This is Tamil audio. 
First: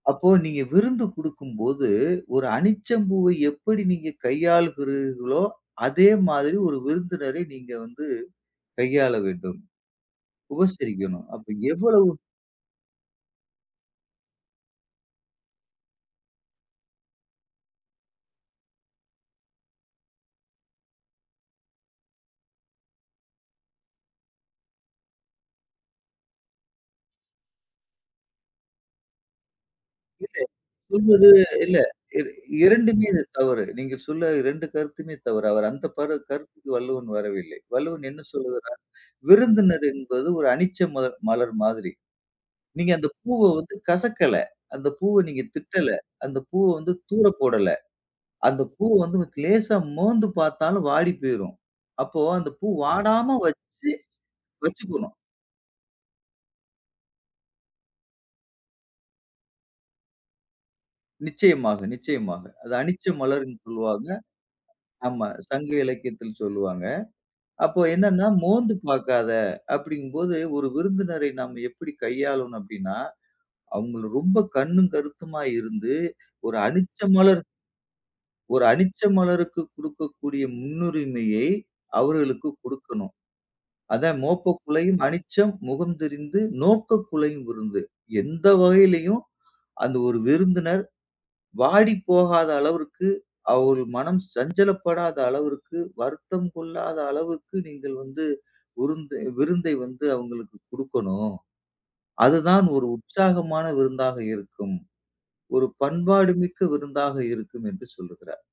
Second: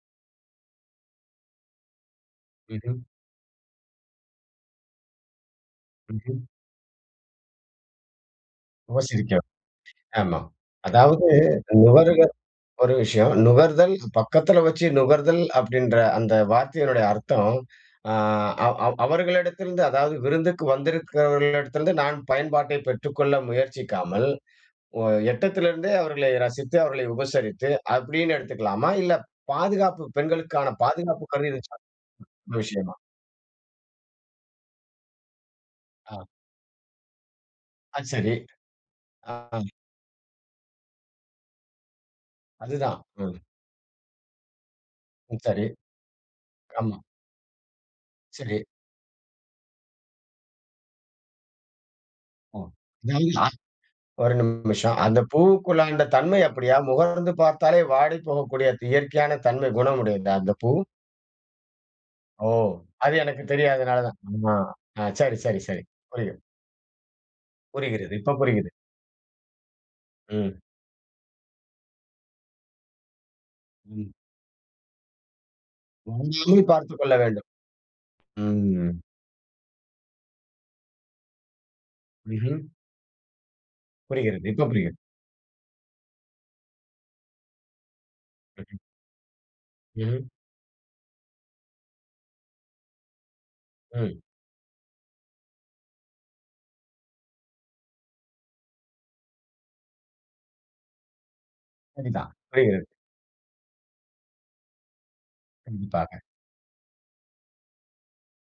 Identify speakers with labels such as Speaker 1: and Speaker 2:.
Speaker 1: அப்போ நீங்க விருந்து கொடுக்கும் போது, ஒரு
Speaker 2: ம்ஹ்ம்.
Speaker 1: அனிச்சம் பூவை எப்படி நீங்க கையாள்கிறீர்களோ, அதே
Speaker 2: ம்ஹ்ம்.
Speaker 1: மாதிரி ஒரு விருந்தினரை நீங்க வந்து கையாள
Speaker 2: உபசரிக்கணும்.
Speaker 1: வேண்டும்.
Speaker 2: ஆமா. அதாவது
Speaker 1: உபசரிக்கணும். அப்ப எவ்ளோ
Speaker 2: நுகருத ஒரு விஷயம், நுகர்தல், பக்கத்தில வச்சு நுகர்தல் அப்படின்ற அந்த வார்த்தையினுடைய அர்த்தம், அ, அவ் அவ் அவர்களிடத்திலிருந்து அதாவது விருந்துக்கு வந்திருக்கிறவர்களிடத்திலிருந்து நான் பயன்பாட்டை பெற்றுக்கொள்ள முயற்சிக்காமல், ஒ எட்டத்திலிருந்தே அவர்களை ரசித்து, அவர்களை உபசரித்து அப்படின்னு எடுத்துக்கலாமா? இல்ல பாதுகாப்பு
Speaker 1: இல்ல.
Speaker 2: பெண்களுக்கான பாதுகாப்பு
Speaker 1: சொல்வது
Speaker 2: கருதி
Speaker 1: இல்ல. இர
Speaker 2: விஷயமா?
Speaker 1: இரண்டுமே இது தவறு. நீங்க சொன்ன 2 கருத்துமே தவறு. அவர் அந்த பாட
Speaker 2: ஆ.
Speaker 1: அந்த கருத்துக்கு வள்ளுவன் வரவில்லை.
Speaker 2: ஆ
Speaker 1: வள்ளுவன் என்ன
Speaker 2: சரி.
Speaker 1: சொல்லுகிறார்?
Speaker 2: ஆம்.
Speaker 1: விருந்தினர் என்பது ஒரு அனிச்ச மலர் மலர் மாதிரி. நீங்க
Speaker 2: அதுதான்.
Speaker 1: அந்த
Speaker 2: ம்
Speaker 1: பூவ வந்து கசக்கல. அந்த பூவ
Speaker 2: ம்,
Speaker 1: நீங்க
Speaker 2: சரி.
Speaker 1: திட்டல. அந்த பூ வந்து
Speaker 2: ஆமா.
Speaker 1: தூர போடல.
Speaker 2: சேரி.
Speaker 1: அந்த பூ வந்து லேசா மோந்து பாத்தாலும் வாடி போயிரும். அப்போ அந்த
Speaker 2: ஆ,
Speaker 1: பூ
Speaker 2: அதாவது
Speaker 1: வாடாம
Speaker 2: அ.
Speaker 1: வச்சு,
Speaker 2: ஒரு நிமிஷம்.
Speaker 1: வச்சுக்கணும்.
Speaker 2: அந்த பூவுக்குள் அந்த தன்மை அப்படியா? முகர்ந்து பார்த்தாலே வாடி போகக்கூடிய இயற்கையான தன்மை குணமுடையதா அந்த பூ?
Speaker 1: நிச்சயமாக, நிச்சயமாக!
Speaker 2: ஓ!
Speaker 1: அத அனிச்ச
Speaker 2: அது எனக்கு
Speaker 1: மலர் என்று சொல்வாங்க.
Speaker 2: தெரியாதனாலதான். ஆமா, அ
Speaker 1: ஆமா,
Speaker 2: சேரி, சேரி,
Speaker 1: சங்க
Speaker 2: சேரி
Speaker 1: இலக்கியத்தில்
Speaker 2: புரியும்.
Speaker 1: சொல்லுவாங்க. அப்போ
Speaker 2: புரிகிறது.
Speaker 1: என்னன்னா
Speaker 2: இப்போ புரியுது.
Speaker 1: மோந்து பாக்காத! அப்படிங்கும் போது
Speaker 2: ம்.
Speaker 1: ஒரு விருந்தினரை நாம் எப்படி கையாளனும் அப்படினா, அவங்கள
Speaker 2: ம்.
Speaker 1: ரொம்ப கண்ணும், கருத்துமா இருந்து ஒரு
Speaker 2: உண்மைலேயே
Speaker 1: அனிச்ச
Speaker 2: பார்த்துக்கொள்ள
Speaker 1: மலர்
Speaker 2: வேண்டும்.
Speaker 1: ஒரு
Speaker 2: ம்.
Speaker 1: அனிச்ச மலருக்கு கொடுக்கக்கூடிய முன்னுரிமையை அவர்களுக்கு
Speaker 2: ம்ஹ்ம்.
Speaker 1: கொடுக்கணும். அதான்,
Speaker 2: புரிகிறது.
Speaker 1: "மோப்ப
Speaker 2: இப்போ புரிகிறது.
Speaker 1: குழையும் அனிச்சம், முகம் தெரிந்து நோக்க குழையும் விருந்து" எந்த
Speaker 2: ம்.
Speaker 1: வகைளையும், அந்த ஒரு
Speaker 2: ம்ஹ்ம்.
Speaker 1: விருந்தினர் வாடி போகாத அளவிற்கு, அவர்கள்
Speaker 2: ம்.
Speaker 1: மனம் சஞ்சலப்படாத அளவிற்கு, வருத்தம் கொள்ளாத அளவுக்கு நீங்கள் வந்து விருந்து விருந்தை வந்து அவங்களுக்கு கொடுக்கணும்.
Speaker 2: சரிதான்!
Speaker 1: அதுதான்
Speaker 2: புரிகிறது.
Speaker 1: ஒரு உற்சாகமான விருந்தாக இருக்கும். ஒரு
Speaker 2: கண்டிப்பாக.
Speaker 1: பண்பாடு மிக்க விருந்தாக இருக்கும் என்று சொல்லுகிறார்.